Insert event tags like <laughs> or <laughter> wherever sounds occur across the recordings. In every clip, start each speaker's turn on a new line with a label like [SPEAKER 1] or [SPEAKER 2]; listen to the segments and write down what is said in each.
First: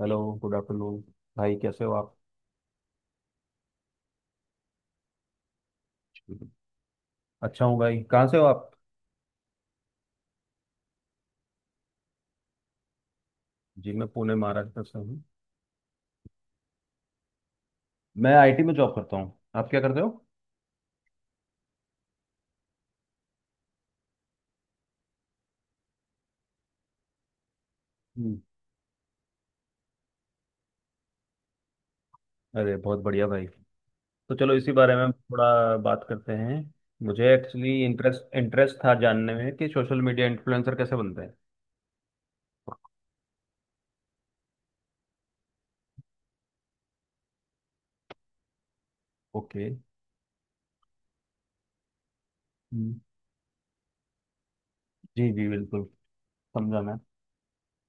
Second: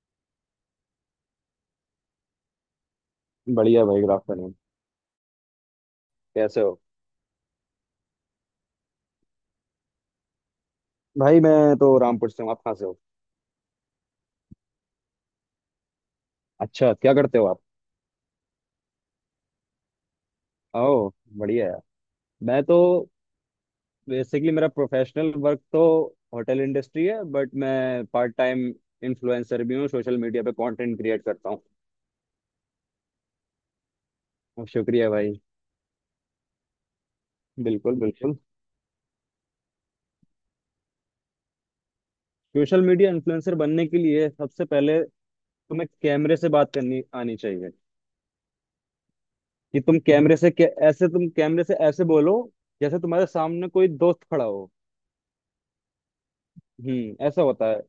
[SPEAKER 1] Hello. Good afternoon. भाई कैसे हो आप।
[SPEAKER 2] बढ़िया भाई, गुड आफ्टरनून। कैसे हो?
[SPEAKER 1] अच्छा हूँ भाई। कहाँ से हो आप।
[SPEAKER 2] भाई मैं तो रामपुर से हूँ, आप कहाँ से हो?
[SPEAKER 1] जी मैं पुणे महाराष्ट्र से हूँ।
[SPEAKER 2] अच्छा, क्या करते हो आप?
[SPEAKER 1] मैं आईटी में जॉब करता हूँ। आप क्या करते हो।
[SPEAKER 2] ओह, बढ़िया यार। मैं तो बेसिकली मेरा प्रोफेशनल वर्क तो होटल इंडस्ट्री है, बट मैं पार्ट
[SPEAKER 1] हम्म।
[SPEAKER 2] टाइम इन्फ्लुएंसर भी हूँ, सोशल मीडिया पे कंटेंट क्रिएट करता हूँ।
[SPEAKER 1] अरे बहुत बढ़िया भाई। तो चलो
[SPEAKER 2] और
[SPEAKER 1] इसी बारे
[SPEAKER 2] शुक्रिया
[SPEAKER 1] में
[SPEAKER 2] भाई।
[SPEAKER 1] थोड़ा बात करते हैं। मुझे एक्चुअली
[SPEAKER 2] बिल्कुल
[SPEAKER 1] इंटरेस्ट
[SPEAKER 2] बिल्कुल,
[SPEAKER 1] इंटरेस्ट था जानने में कि सोशल मीडिया इन्फ्लुएंसर कैसे बनते हैं।
[SPEAKER 2] सोशल मीडिया इन्फ्लुएंसर बनने के लिए सबसे पहले तुम्हें कैमरे से बात करनी आनी चाहिए।
[SPEAKER 1] ओके।
[SPEAKER 2] कि तुम कैमरे से ऐसे, तुम कैमरे से ऐसे बोलो
[SPEAKER 1] हम्म,
[SPEAKER 2] जैसे तुम्हारे सामने कोई दोस्त खड़ा हो।
[SPEAKER 1] जी जी बिल्कुल। समझा मैं।
[SPEAKER 2] हम्म, ऐसा होता है।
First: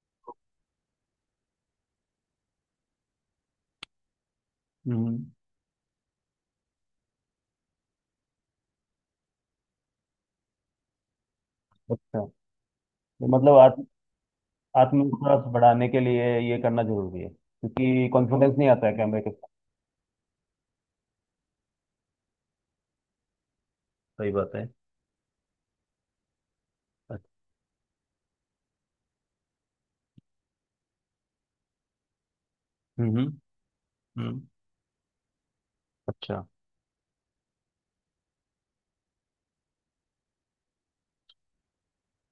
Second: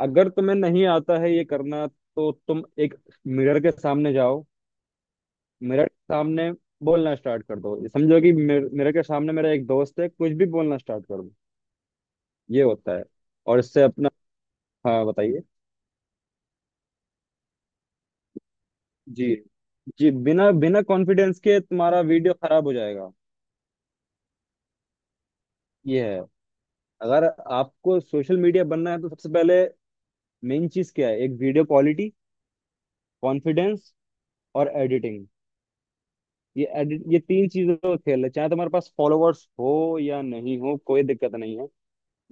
[SPEAKER 2] अगर तुम्हें नहीं आता है ये करना तो तुम एक मिरर के सामने जाओ।
[SPEAKER 1] हम्म।
[SPEAKER 2] मिरर के सामने बोलना स्टार्ट कर दो, ये समझो कि मिरर के सामने मेरा एक दोस्त है, कुछ भी बोलना स्टार्ट कर दो।
[SPEAKER 1] अच्छा।
[SPEAKER 2] ये होता है।
[SPEAKER 1] तो मतलब
[SPEAKER 2] और इससे अपना। हाँ बताइए।
[SPEAKER 1] आत्मविश्वास बढ़ाने के लिए ये करना जरूरी है क्योंकि कॉन्फिडेंस नहीं आता है कैमरे
[SPEAKER 2] जी
[SPEAKER 1] के साथ।
[SPEAKER 2] जी, बिना बिना कॉन्फिडेंस के तुम्हारा वीडियो खराब हो जाएगा।
[SPEAKER 1] सही बात है।
[SPEAKER 2] ये है। अगर
[SPEAKER 1] अच्छा।
[SPEAKER 2] आपको सोशल मीडिया बनना है तो सबसे पहले मेन चीज क्या है, एक वीडियो क्वालिटी,
[SPEAKER 1] हम्म।
[SPEAKER 2] कॉन्फिडेंस
[SPEAKER 1] हम्म।
[SPEAKER 2] और एडिटिंग।
[SPEAKER 1] अच्छा।
[SPEAKER 2] ये तीन चीजों का खेल है। चाहे तुम्हारे पास फॉलोवर्स हो या नहीं हो, कोई दिक्कत नहीं है।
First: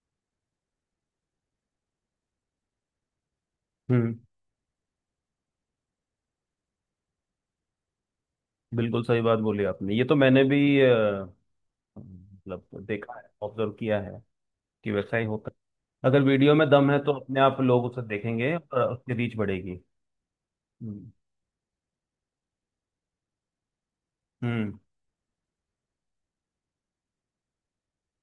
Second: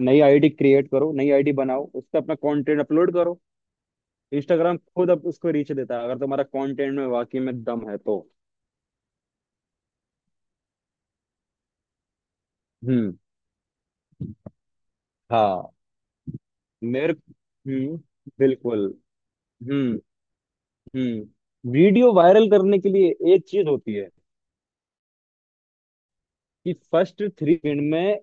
[SPEAKER 2] नई आईडी क्रिएट करो, नई आईडी बनाओ, उस पर अपना कंटेंट अपलोड करो।
[SPEAKER 1] हम्म।
[SPEAKER 2] इंस्टाग्राम खुद अब उसको रीच देता है अगर तुम्हारा कंटेंट में वाकई में दम है तो।
[SPEAKER 1] बिल्कुल सही बात बोली आपने। ये तो मैंने भी मतलब देखा
[SPEAKER 2] हम्म।
[SPEAKER 1] है, ऑब्जर्व किया है कि वैसा ही होता
[SPEAKER 2] हाँ।
[SPEAKER 1] है। अगर वीडियो में दम है
[SPEAKER 2] मेरे
[SPEAKER 1] तो अपने आप लोग उसे देखेंगे
[SPEAKER 2] बिल्कुल।
[SPEAKER 1] और उसकी रीच बढ़ेगी।
[SPEAKER 2] हम्म।
[SPEAKER 1] हम्म।
[SPEAKER 2] हम्म, वीडियो वायरल करने के लिए एक चीज होती है
[SPEAKER 1] हम्म।
[SPEAKER 2] कि फर्स्ट 3 सेकंड में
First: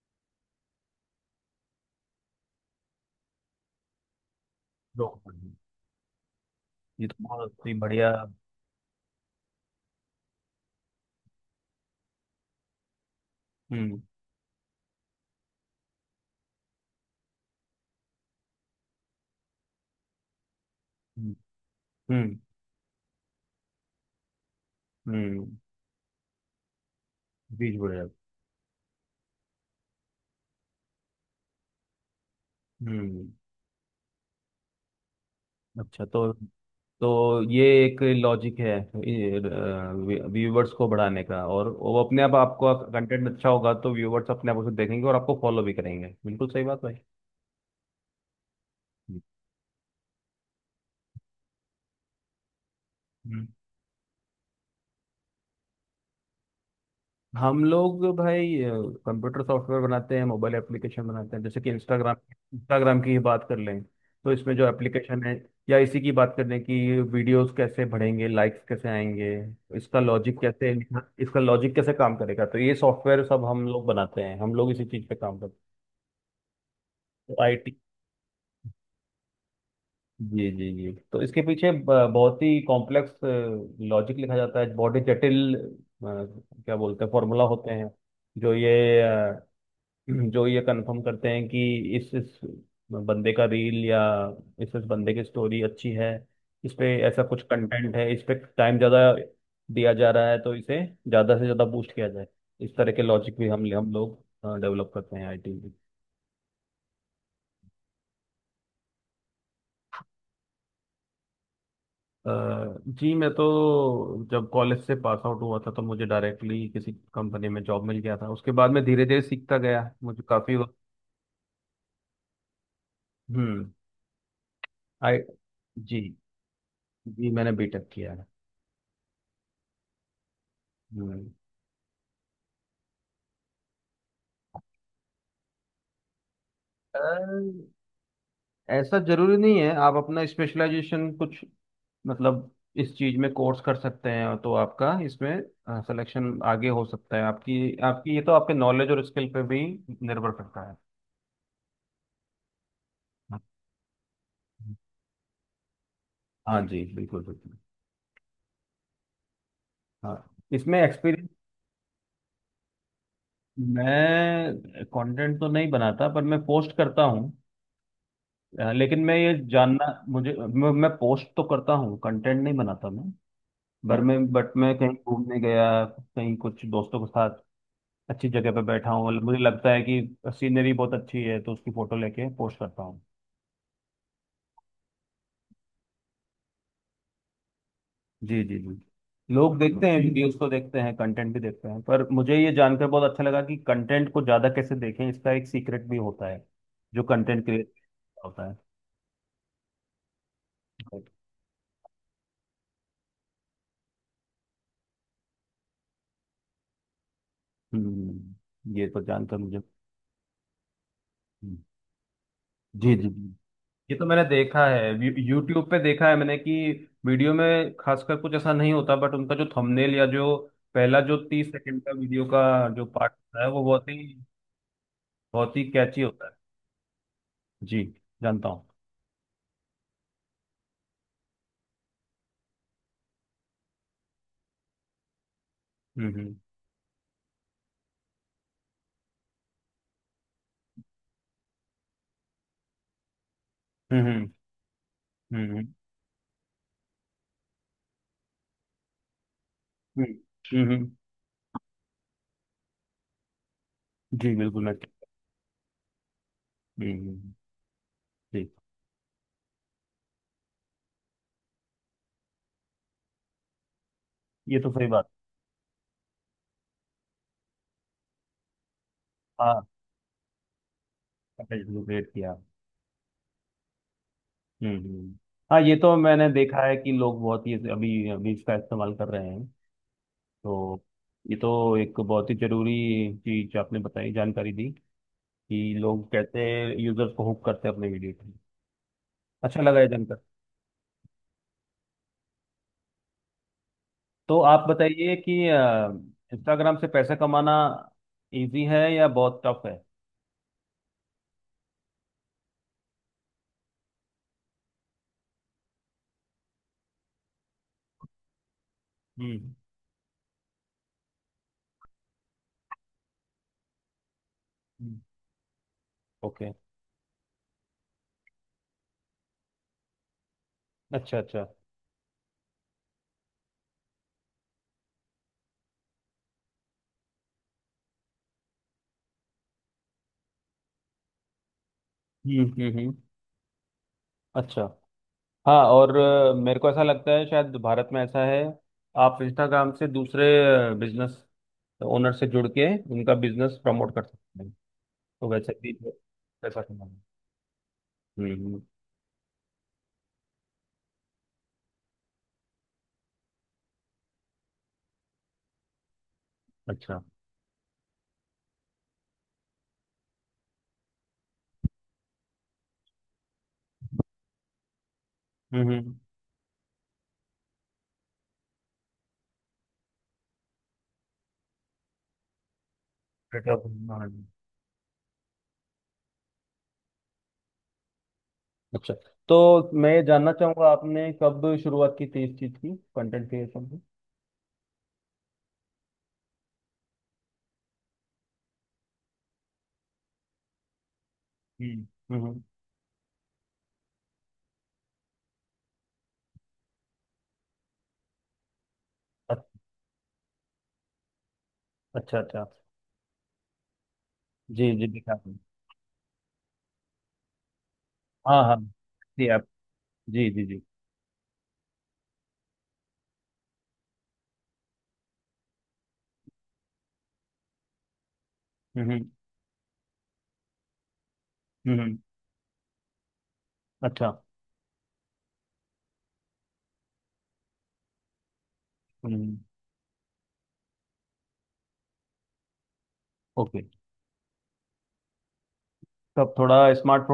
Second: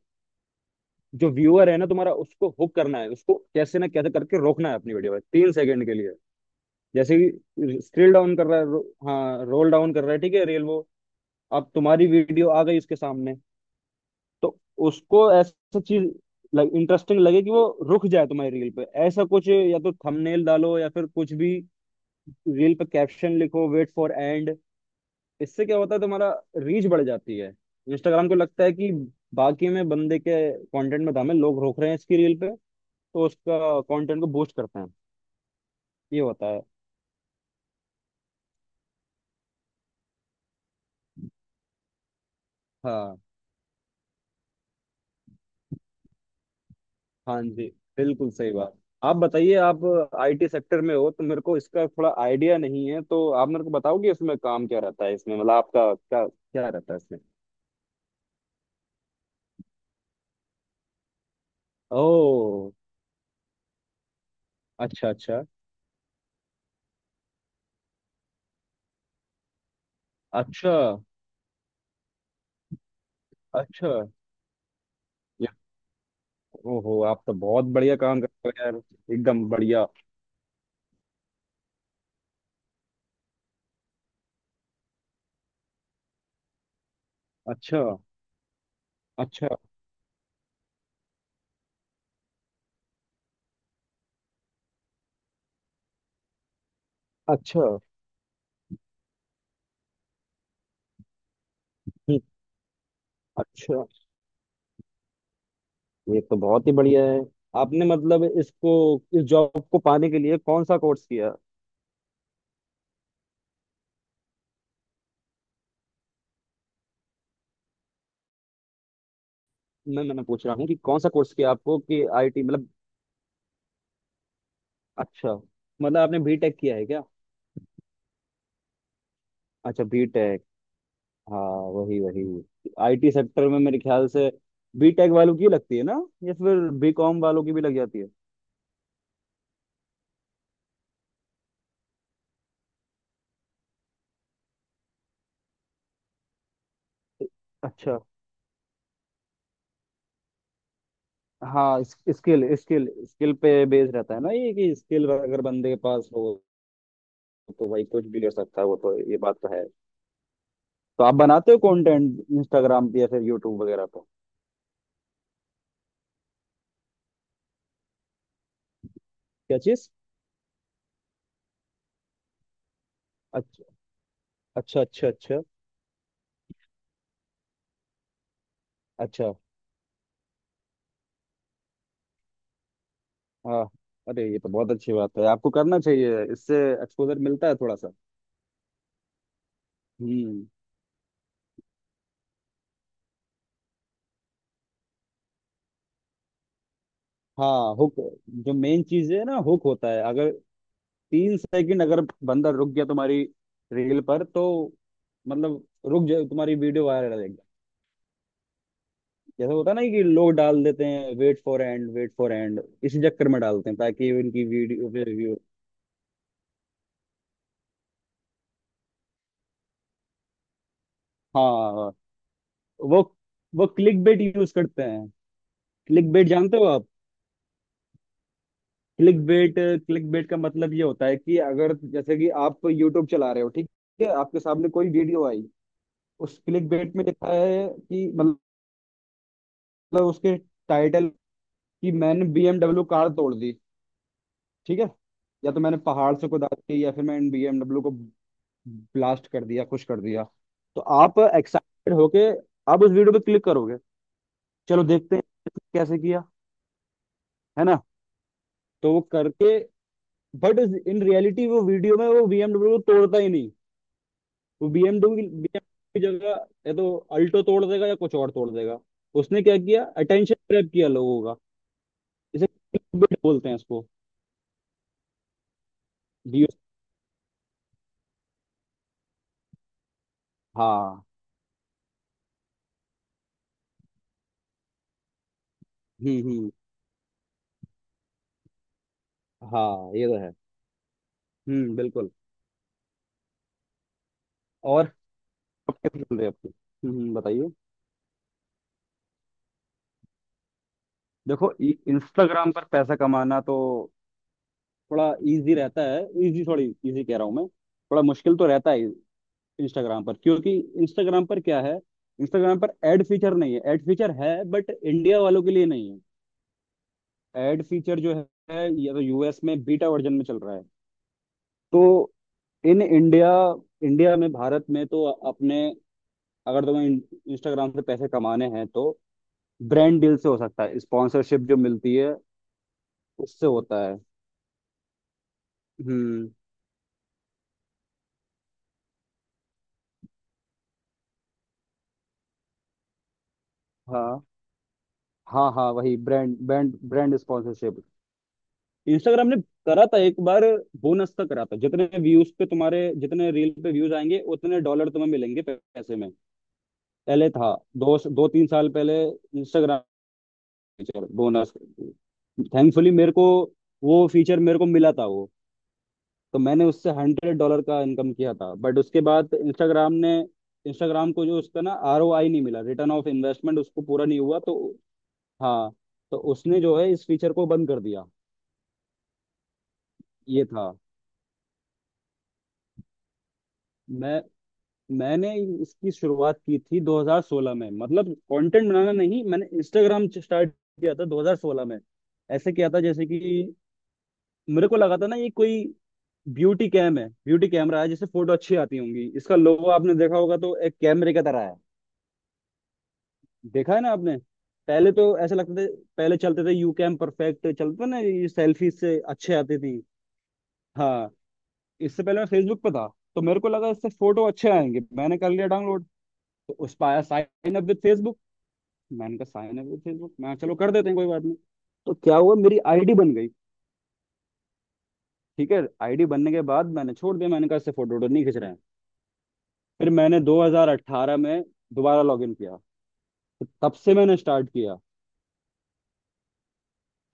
[SPEAKER 2] जो व्यूअर है ना तुम्हारा, उसको हुक करना है। उसको कैसे ना कैसे करके रोकना है अपनी वीडियो में
[SPEAKER 1] लोग
[SPEAKER 2] तीन
[SPEAKER 1] बढ़ेंगे।
[SPEAKER 2] सेकंड के लिए।
[SPEAKER 1] ये तो
[SPEAKER 2] जैसे
[SPEAKER 1] बहुत ही
[SPEAKER 2] कि
[SPEAKER 1] बढ़िया।
[SPEAKER 2] स्क्रिल डाउन कर रहा है, हाँ, रोल डाउन कर रहा है, ठीक है, रेल वो, अब तुम्हारी वीडियो आ गई उसके सामने।
[SPEAKER 1] हम्म।
[SPEAKER 2] तो उसको ऐसा चीज लाइक इंटरेस्टिंग लगे कि वो रुक जाए तुम्हारी रील पे। ऐसा कुछ या तो थंबनेल डालो या फिर कुछ
[SPEAKER 1] हम्म।
[SPEAKER 2] भी,
[SPEAKER 1] हम्म।
[SPEAKER 2] रील पे कैप्शन लिखो, वेट फॉर एंड।
[SPEAKER 1] हम्म,
[SPEAKER 2] इससे क्या होता है, तुम्हारा रीच बढ़ जाती है।
[SPEAKER 1] रीच बढ़ेगा।
[SPEAKER 2] इंस्टाग्राम को लगता है कि बाकी में बंदे के कंटेंट में दम है, लोग रोक रहे हैं इसकी रील पे, तो
[SPEAKER 1] हम्म।
[SPEAKER 2] उसका कंटेंट को बूस्ट करते हैं।
[SPEAKER 1] अच्छा,
[SPEAKER 2] ये होता है।
[SPEAKER 1] तो ये एक लॉजिक है व्यूवर्स को बढ़ाने का। और वो अपने आप आपका
[SPEAKER 2] हाँ।
[SPEAKER 1] कंटेंट अच्छा होगा तो व्यूवर्स अपने आप उसे देखेंगे और आपको फॉलो भी करेंगे। बिल्कुल सही बात भाई।
[SPEAKER 2] हाँ जी, बिल्कुल सही बात। आप बताइए, आप आईटी सेक्टर में हो तो मेरे को इसका थोड़ा आइडिया नहीं है, तो
[SPEAKER 1] हम्म।
[SPEAKER 2] आप मेरे को बताओगे इसमें काम क्या रहता है, इसमें मतलब आपका क्या क्या रहता है इसमें।
[SPEAKER 1] हम लोग भाई कंप्यूटर सॉफ्टवेयर बनाते हैं, मोबाइल एप्लीकेशन बनाते हैं, जैसे कि इंस्टाग्राम।
[SPEAKER 2] ओ,
[SPEAKER 1] इंस्टाग्राम की ही बात कर लें तो इसमें जो
[SPEAKER 2] अच्छा
[SPEAKER 1] एप्लीकेशन है,
[SPEAKER 2] अच्छा
[SPEAKER 1] या इसी की बात कर लें कि वीडियोस कैसे बढ़ेंगे, लाइक्स कैसे आएंगे, इसका लॉजिक कैसे,
[SPEAKER 2] अच्छा।
[SPEAKER 1] इसका लॉजिक कैसे काम करेगा, तो ये सॉफ्टवेयर सब हम लोग
[SPEAKER 2] अच्छा।
[SPEAKER 1] बनाते हैं। हम लोग इसी चीज़ पे काम
[SPEAKER 2] या-
[SPEAKER 1] करते
[SPEAKER 2] ओहो, आप तो
[SPEAKER 1] हैं तो
[SPEAKER 2] बहुत
[SPEAKER 1] आईटी।
[SPEAKER 2] बढ़िया काम कर रहे हो यार, एकदम बढ़िया।
[SPEAKER 1] जी जी जी, तो इसके पीछे बहुत ही कॉम्प्लेक्स लॉजिक लिखा जाता है, बहुत ही जटिल क्या बोलते हैं, फॉर्मूला होते
[SPEAKER 2] अच्छा
[SPEAKER 1] हैं जो ये,
[SPEAKER 2] अच्छा
[SPEAKER 1] जो ये कंफर्म करते हैं कि इस बंदे का रील या इस बंदे की स्टोरी अच्छी है, इस पे ऐसा कुछ
[SPEAKER 2] अच्छा।
[SPEAKER 1] कंटेंट है, इस पे टाइम ज़्यादा दिया जा रहा है, तो इसे ज़्यादा से ज़्यादा बूस्ट किया
[SPEAKER 2] हम्म,
[SPEAKER 1] जाए। इस तरह के लॉजिक भी हम
[SPEAKER 2] अच्छा।
[SPEAKER 1] हम लोग डेवलप करते हैं आईटी में।
[SPEAKER 2] ये तो बहुत ही बढ़िया है। आपने मतलब इसको, इस जॉब को पाने के लिए कौन सा कोर्स किया?
[SPEAKER 1] अ, जी मैं तो जब कॉलेज से पास आउट हुआ था तो मुझे डायरेक्टली किसी कंपनी में जॉब मिल गया था। उसके बाद मैं धीरे धीरे सीखता गया,
[SPEAKER 2] मैं
[SPEAKER 1] मुझे
[SPEAKER 2] मैंने पूछ
[SPEAKER 1] काफ़ी।
[SPEAKER 2] रहा हूँ कि कौन सा कोर्स किया आपको, कि आईटी मतलब।
[SPEAKER 1] हम्म। आई
[SPEAKER 2] अच्छा। मतलब
[SPEAKER 1] जी
[SPEAKER 2] आपने बीटेक किया है क्या?
[SPEAKER 1] जी मैंने बीटेक किया है।
[SPEAKER 2] अच्छा, बीटेक। हाँ, वही वही। आईटी सेक्टर में मेरे ख्याल से बीटेक वालों की लगती है ना, या फिर बीकॉम वालों की भी
[SPEAKER 1] हम्म।
[SPEAKER 2] लग जाती है।
[SPEAKER 1] ऐसा जरूरी नहीं है, आप अपना स्पेशलाइजेशन कुछ, मतलब इस चीज में कोर्स कर सकते हैं तो आपका इसमें सिलेक्शन आगे हो सकता है। आपकी
[SPEAKER 2] अच्छा।
[SPEAKER 1] आपकी ये तो आपके नॉलेज और स्किल पे भी निर्भर करता है।
[SPEAKER 2] हाँ, स्किल, स्किल, स्किल
[SPEAKER 1] हाँ।
[SPEAKER 2] पे बेस रहता है ना, ये कि स्किल अगर बंदे के पास हो
[SPEAKER 1] हाँ जी बिल्कुल बिल्कुल।
[SPEAKER 2] तो भाई कुछ भी कर सकता है वो तो, ये बात तो है।
[SPEAKER 1] हाँ, इसमें
[SPEAKER 2] तो आप
[SPEAKER 1] एक्सपीरियंस।
[SPEAKER 2] बनाते हो कंटेंट इंस्टाग्राम पे या फिर यूट्यूब वगैरह पे?
[SPEAKER 1] मैं कंटेंट तो नहीं बनाता पर मैं पोस्ट करता हूँ। लेकिन मैं ये
[SPEAKER 2] क्या
[SPEAKER 1] जानना,
[SPEAKER 2] चीज?
[SPEAKER 1] मुझे मैं पोस्ट तो करता हूँ, कंटेंट नहीं बनाता मैं।
[SPEAKER 2] अच्छा
[SPEAKER 1] पर मैं बट मैं
[SPEAKER 2] अच्छा
[SPEAKER 1] कहीं
[SPEAKER 2] अच्छा।
[SPEAKER 1] घूमने
[SPEAKER 2] अच्छा।
[SPEAKER 1] गया, कहीं कुछ दोस्तों के साथ अच्छी जगह पे बैठा हूँ, मतलब
[SPEAKER 2] अच्छा।
[SPEAKER 1] मुझे लगता है कि सीनरी बहुत अच्छी है तो उसकी फोटो लेके पोस्ट करता हूँ।
[SPEAKER 2] हाँ। अरे ये तो बहुत अच्छी बात है, आपको करना चाहिए, इससे एक्सपोजर मिलता है थोड़ा सा।
[SPEAKER 1] जी जी जी, लोग देखते हैं, वीडियोस
[SPEAKER 2] हम्म।
[SPEAKER 1] को देखते हैं, कंटेंट भी देखते हैं, पर मुझे ये जानकर बहुत अच्छा लगा कि कंटेंट को ज़्यादा कैसे देखें इसका एक सीक्रेट भी होता है जो कंटेंट क्रिएट
[SPEAKER 2] हाँ, हुक,
[SPEAKER 1] होता
[SPEAKER 2] जो
[SPEAKER 1] है।
[SPEAKER 2] मेन चीज है ना, हुक होता है। अगर 3 सेकंड अगर बंदा रुक गया तुम्हारी रील पर तो मतलब, रुक जाए, तुम्हारी वीडियो वायरल हो जाएगी।
[SPEAKER 1] हम्म, ये तो जानकर
[SPEAKER 2] जैसे
[SPEAKER 1] मुझे।
[SPEAKER 2] होता है ना कि लोग डाल देते हैं वेट
[SPEAKER 1] हम्म,
[SPEAKER 2] for end, wait for end,
[SPEAKER 1] जी
[SPEAKER 2] इसी
[SPEAKER 1] जी जी,
[SPEAKER 2] चक्कर में डालते हैं
[SPEAKER 1] ये तो
[SPEAKER 2] ताकि
[SPEAKER 1] मैंने
[SPEAKER 2] उनकी
[SPEAKER 1] देखा
[SPEAKER 2] वीडियो
[SPEAKER 1] है,
[SPEAKER 2] पे व्यू।
[SPEAKER 1] यूट्यूब पे देखा है मैंने कि वीडियो में खासकर कुछ ऐसा नहीं होता, बट उनका जो थंबनेल या जो पहला जो तीस सेकंड
[SPEAKER 2] हाँ।
[SPEAKER 1] का वीडियो का जो
[SPEAKER 2] वो
[SPEAKER 1] पार्ट होता है वो
[SPEAKER 2] वो
[SPEAKER 1] बहुत ही,
[SPEAKER 2] क्लिक बेट यूज करते हैं।
[SPEAKER 1] बहुत ही कैची
[SPEAKER 2] क्लिक
[SPEAKER 1] होता
[SPEAKER 2] बेट
[SPEAKER 1] है।
[SPEAKER 2] जानते हो आप?
[SPEAKER 1] जी, जानता हूँ।
[SPEAKER 2] क्लिक बेट, क्लिक बेट का मतलब ये होता है कि अगर जैसे कि आप यूट्यूब चला रहे हो, ठीक है, आपके सामने कोई वीडियो आई,
[SPEAKER 1] हम्म।
[SPEAKER 2] उस क्लिक बेट में लिखा है कि मतलब उसके टाइटल, कि मैंने बीएमडब्ल्यू कार तोड़ दी,
[SPEAKER 1] हम्म। हम्म।
[SPEAKER 2] ठीक है, या तो
[SPEAKER 1] हम्म।
[SPEAKER 2] मैंने पहाड़ से कुदा दी या फिर मैंने बीएमडब्ल्यू को ब्लास्ट कर दिया, खुश कर दिया।
[SPEAKER 1] हम्म।
[SPEAKER 2] तो आप एक्साइटेड होके आप उस वीडियो पे क्लिक करोगे,
[SPEAKER 1] जी बिल्कुल मैं।
[SPEAKER 2] चलो देखते हैं कैसे किया,
[SPEAKER 1] हम्म।
[SPEAKER 2] है ना।
[SPEAKER 1] जी
[SPEAKER 2] तो वो करके, बट इन रियलिटी वो वीडियो में वो बीएमडब्ल्यू को तोड़ता ही नहीं।
[SPEAKER 1] ये
[SPEAKER 2] वो
[SPEAKER 1] तो सही बात।
[SPEAKER 2] बीएमडब्ल्यू की BMW की जगह या तो अल्टो तोड़ देगा या कुछ और तोड़ देगा। उसने क्या
[SPEAKER 1] हाँ,
[SPEAKER 2] किया, अटेंशन ग्रैब किया लोगों का।
[SPEAKER 1] क्रिएट किया।
[SPEAKER 2] इसे clickbait बोलते हैं इसको।
[SPEAKER 1] हम्म। हम्म। हाँ ये तो मैंने
[SPEAKER 2] व्यू।
[SPEAKER 1] देखा है कि लोग बहुत ही अभी अभी इसका इस्तेमाल कर रहे हैं। तो
[SPEAKER 2] हाँ।
[SPEAKER 1] ये तो एक बहुत ही जरूरी चीज आपने बताई, जानकारी दी कि लोग
[SPEAKER 2] हम्म।
[SPEAKER 1] कैसे
[SPEAKER 2] हम्म।
[SPEAKER 1] यूजर्स को हुक करते हैं अपने वीडियो पे। अच्छा लगा ये
[SPEAKER 2] हाँ ये तो
[SPEAKER 1] जानकारी।
[SPEAKER 2] है। हम्म, बिल्कुल।
[SPEAKER 1] तो आप
[SPEAKER 2] और
[SPEAKER 1] बताइए कि
[SPEAKER 2] आप कैसे चल रहे हैं आपके?
[SPEAKER 1] इंस्टाग्राम से पैसे
[SPEAKER 2] बताइए।
[SPEAKER 1] कमाना इजी है या बहुत टफ है।
[SPEAKER 2] देखो, इंस्टाग्राम पर पैसा कमाना तो थोड़ा इजी रहता है। इजी, थोड़ी इजी कह रहा हूँ मैं, थोड़ा मुश्किल तो रहता है
[SPEAKER 1] हम्म।
[SPEAKER 2] इंस्टाग्राम पर, क्योंकि इंस्टाग्राम पर क्या है, इंस्टाग्राम पर एड फीचर नहीं है। एड फीचर है बट
[SPEAKER 1] हम्म।
[SPEAKER 2] इंडिया वालों के लिए नहीं है।
[SPEAKER 1] ओके।
[SPEAKER 2] एड फीचर जो है या तो यूएस में बीटा वर्जन में चल रहा है।
[SPEAKER 1] अच्छा अच्छा।
[SPEAKER 2] तो इन इंडिया, इंडिया में, भारत में तो अपने, अगर तुम्हें इंस्टाग्राम से पैसे कमाने हैं तो ब्रांड डील से हो सकता है, स्पॉन्सरशिप जो मिलती है
[SPEAKER 1] हम्म।
[SPEAKER 2] उससे होता है।
[SPEAKER 1] अच्छा। हाँ, और
[SPEAKER 2] हम्म।
[SPEAKER 1] मेरे को ऐसा लगता है शायद भारत में ऐसा है। आप इंस्टाग्राम से दूसरे बिजनेस ओनर से जुड़ के उनका बिजनेस प्रमोट कर
[SPEAKER 2] हाँ
[SPEAKER 1] सकते हैं, तो
[SPEAKER 2] हाँ,
[SPEAKER 1] वैसे
[SPEAKER 2] हाँ
[SPEAKER 1] भी
[SPEAKER 2] वही, ब्रांड,
[SPEAKER 1] पैसा
[SPEAKER 2] ब्रांड,
[SPEAKER 1] कमाना।
[SPEAKER 2] Brand sponsorship.
[SPEAKER 1] हम्म।
[SPEAKER 2] इंस्टाग्राम ने करा था एक बार, बोनस का करा था, जितने व्यूज पे तुम्हारे, जितने रील पे व्यूज आएंगे उतने डॉलर तुम्हें मिलेंगे पैसे में।
[SPEAKER 1] अच्छा।
[SPEAKER 2] पहले था, दो दो तीन साल पहले फीचर, बोनस, थैंकफुली मेरे को वो फीचर मेरे को मिला था वो।
[SPEAKER 1] हम्म। हम्म।
[SPEAKER 2] तो मैंने उससे $100 का इनकम किया था। बट उसके बाद इंस्टाग्राम ने, इंस्टाग्राम को जो उसका ना आरओआई नहीं मिला, रिटर्न ऑफ
[SPEAKER 1] बेटा,
[SPEAKER 2] इन्वेस्टमेंट उसको पूरा
[SPEAKER 1] हाँ।
[SPEAKER 2] नहीं हुआ तो, हाँ, तो उसने जो है इस फीचर को बंद कर दिया।
[SPEAKER 1] अच्छा, तो मैं ये जानना
[SPEAKER 2] ये
[SPEAKER 1] चाहूंगा
[SPEAKER 2] था।
[SPEAKER 1] आपने कब शुरुआत की थी इस चीज की, कंटेंट क्रिएशन।
[SPEAKER 2] मैं मैंने इसकी शुरुआत की थी 2016 में, मतलब कंटेंट बनाना नहीं, मैंने इंस्टाग्राम स्टार्ट किया था 2016 में।
[SPEAKER 1] हम्म। हम्म।
[SPEAKER 2] ऐसे किया था जैसे कि मेरे को लगा था ना ये कोई ब्यूटी कैम है, ब्यूटी कैमरा है जिससे फोटो अच्छी आती होंगी,
[SPEAKER 1] अ-
[SPEAKER 2] इसका लोगो आपने देखा होगा तो एक कैमरे की तरह है।
[SPEAKER 1] अच्छा अच्छा अच्छा।
[SPEAKER 2] देखा है ना आपने?
[SPEAKER 1] जी जी
[SPEAKER 2] पहले
[SPEAKER 1] देखा
[SPEAKER 2] तो
[SPEAKER 1] आपने।
[SPEAKER 2] ऐसा लगता था, पहले चलते थे यू कैम परफेक्ट, चलते थे ना ये,
[SPEAKER 1] हाँ हाँ
[SPEAKER 2] सेल्फी से
[SPEAKER 1] जी
[SPEAKER 2] अच्छे
[SPEAKER 1] आप।
[SPEAKER 2] आती थी।
[SPEAKER 1] जी जी जी।
[SPEAKER 2] हाँ, इससे पहले मैं फेसबुक पे था, तो मेरे को लगा इससे फोटो अच्छे आएंगे, मैंने कर लिया डाउनलोड। तो उस पर आया साइन अप विद फेसबुक,
[SPEAKER 1] हम्म। हम्म।
[SPEAKER 2] मैंने कहा साइन अप विद फेसबुक, मैं चलो कर देते हैं, कोई बात नहीं।
[SPEAKER 1] हम्म,
[SPEAKER 2] तो
[SPEAKER 1] हम्म।
[SPEAKER 2] क्या हुआ, मेरी आईडी बन गई।
[SPEAKER 1] अच्छा।
[SPEAKER 2] ठीक है, आईडी बनने के बाद मैंने छोड़ दिया, मैंने कहा इससे फोटो वोटो नहीं खींच रहे हैं।
[SPEAKER 1] हम्म। हम्म।
[SPEAKER 2] फिर मैंने 2018 में दोबारा लॉगिन किया, तो
[SPEAKER 1] ओके,
[SPEAKER 2] तब से मैंने स्टार्ट किया।
[SPEAKER 1] तब थोड़ा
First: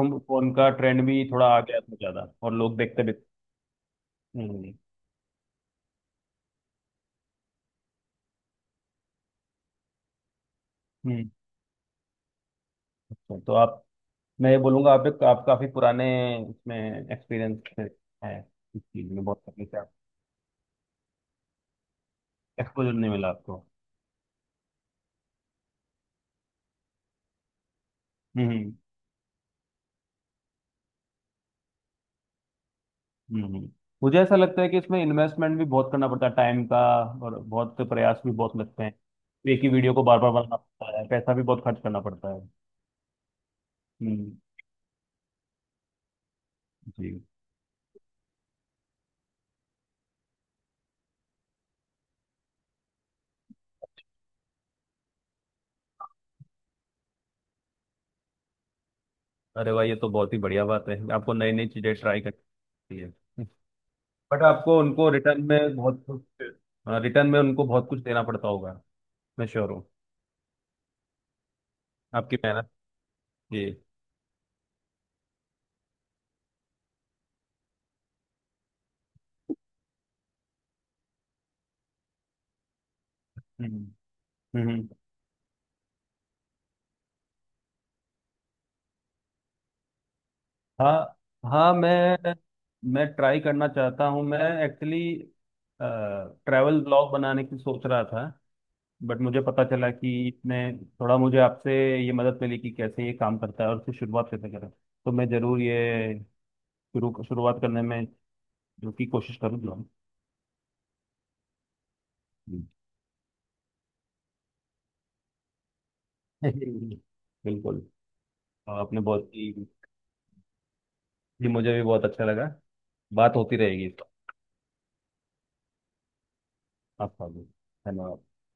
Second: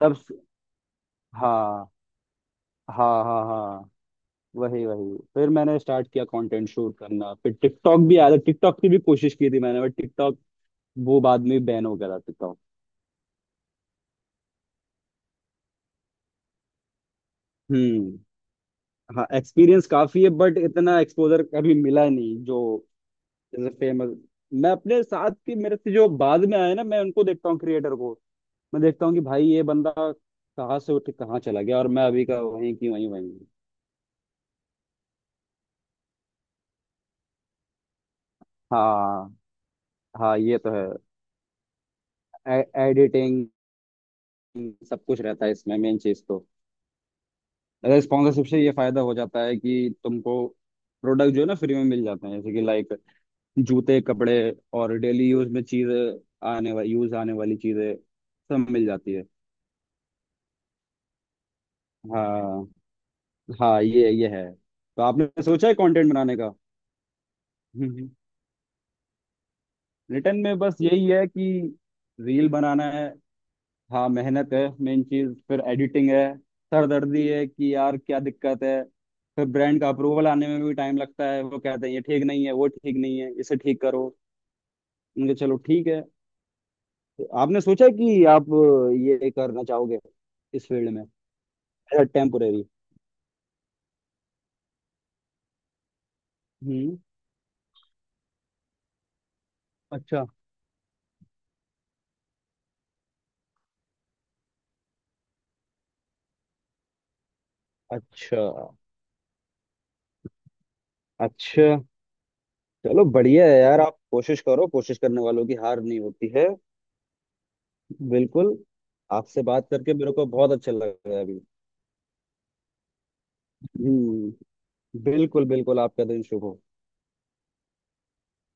[SPEAKER 2] तब से,
[SPEAKER 1] फोन का ट्रेंड भी थोड़ा आ गया
[SPEAKER 2] हाँ
[SPEAKER 1] था ज़्यादा और लोग देखते भी।
[SPEAKER 2] हाँ हाँ। हाँ,
[SPEAKER 1] हम्म। हम्म।
[SPEAKER 2] वही वही, फिर मैंने स्टार्ट किया कंटेंट शूट करना। फिर टिकटॉक भी आया था, टिकटॉक की भी कोशिश की थी मैंने, बट टिकटॉक वो
[SPEAKER 1] हम्म,
[SPEAKER 2] बाद में बैन हो गया था टिकटॉक।
[SPEAKER 1] अच्छा तो आप, मैं ये बोलूँगा आप एक आप काफ़ी पुराने इसमें, एक्सपीरियंस है
[SPEAKER 2] हम्म।
[SPEAKER 1] इस चीज़ में
[SPEAKER 2] हाँ,
[SPEAKER 1] बहुत पहले से
[SPEAKER 2] एक्सपीरियंस
[SPEAKER 1] आप।
[SPEAKER 2] काफी है बट इतना एक्सपोजर कभी मिला नहीं, जो
[SPEAKER 1] एक्सपोजर नहीं मिला आपको।
[SPEAKER 2] जैसे फेमस, मैं अपने साथ के, मेरे से जो बाद में आए ना, मैं उनको देखता हूँ क्रिएटर को,
[SPEAKER 1] हम्म। हम्म।
[SPEAKER 2] मैं देखता हूँ कि भाई ये बंदा कहाँ से उठ के कहाँ चला गया, और मैं अभी का वहीं की वहीं वहीं हूँ।
[SPEAKER 1] हम्म। मुझे ऐसा लगता है कि इसमें इन्वेस्टमेंट भी बहुत करना पड़ता है टाइम का, और बहुत प्रयास भी बहुत लगते हैं,
[SPEAKER 2] हाँ।
[SPEAKER 1] एक ही वीडियो को बार बार
[SPEAKER 2] हाँ
[SPEAKER 1] बनाना
[SPEAKER 2] ये तो
[SPEAKER 1] पड़ता है, पैसा भी बहुत खर्च करना पड़ता है।
[SPEAKER 2] है, एडिटिंग,
[SPEAKER 1] हम्म।
[SPEAKER 2] सब कुछ रहता है इसमें, मेन चीज तो
[SPEAKER 1] जी।
[SPEAKER 2] स्पॉन्सरशिप से ये फायदा हो जाता है कि तुमको प्रोडक्ट जो है ना फ्री में मिल जाते हैं, जैसे कि लाइक जूते, कपड़े, और डेली यूज में चीजें आने वाली, यूज आने वाली चीजें सब मिल जाती है।
[SPEAKER 1] अरे भाई ये तो बहुत ही बढ़िया बात है, आपको नई नई चीजें ट्राई
[SPEAKER 2] हाँ।
[SPEAKER 1] करनी है।
[SPEAKER 2] हाँ ये
[SPEAKER 1] बट
[SPEAKER 2] है।
[SPEAKER 1] आपको
[SPEAKER 2] तो
[SPEAKER 1] उनको रिटर्न
[SPEAKER 2] आपने सोचा है
[SPEAKER 1] में बहुत
[SPEAKER 2] कंटेंट
[SPEAKER 1] कुछ,
[SPEAKER 2] बनाने का? <laughs>
[SPEAKER 1] रिटर्न में उनको बहुत कुछ
[SPEAKER 2] हम्म,
[SPEAKER 1] देना पड़ता होगा। मैं श्योर हूँ।
[SPEAKER 2] रिटर्न में बस यही है कि
[SPEAKER 1] आपकी
[SPEAKER 2] रील
[SPEAKER 1] मेहनत।
[SPEAKER 2] बनाना है।
[SPEAKER 1] जी।
[SPEAKER 2] हाँ, मेहनत है, मेन चीज फिर एडिटिंग है, सरदर्दी है कि यार क्या दिक्कत है, फिर ब्रांड का अप्रूवल आने में भी टाइम लगता है, वो कहते हैं ये ठीक नहीं है, वो ठीक नहीं है, इसे ठीक
[SPEAKER 1] हम्म।
[SPEAKER 2] करो,
[SPEAKER 1] हम्म।
[SPEAKER 2] उनके, चलो ठीक है। तो आपने सोचा कि आप ये करना चाहोगे इस फील्ड में,
[SPEAKER 1] हाँ। हाँ
[SPEAKER 2] एज
[SPEAKER 1] मैं
[SPEAKER 2] टेम्पोरेरी?
[SPEAKER 1] मैं ट्राई करना चाहता हूँ। मैं एक्चुअली ट्रैवल
[SPEAKER 2] हम्म,
[SPEAKER 1] ब्लॉग बनाने की सोच रहा था, बट मुझे पता चला
[SPEAKER 2] अच्छा
[SPEAKER 1] कि इसमें थोड़ा, मुझे आपसे ये मदद मिली कि कैसे ये काम करता है और उसकी शुरुआत कैसे करें, तो मैं ज़रूर ये शुरू शुरुआत करने में
[SPEAKER 2] अच्छा
[SPEAKER 1] जो की कोशिश करूँगा।
[SPEAKER 2] अच्छा।
[SPEAKER 1] <laughs>
[SPEAKER 2] चलो, बढ़िया है यार, आप कोशिश करो, कोशिश करने वालों की हार नहीं होती है।
[SPEAKER 1] बिल्कुल।
[SPEAKER 2] बिल्कुल।
[SPEAKER 1] आपने बहुत
[SPEAKER 2] आपसे
[SPEAKER 1] ही,
[SPEAKER 2] बात करके मेरे को बहुत अच्छा लगा अभी।
[SPEAKER 1] ये मुझे भी बहुत अच्छा लगा, बात होती रहेगी तो।
[SPEAKER 2] हम्म, बिल्कुल बिल्कुल, आपका दिन शुभ हो।
[SPEAKER 1] आपका भी। धन्यवाद।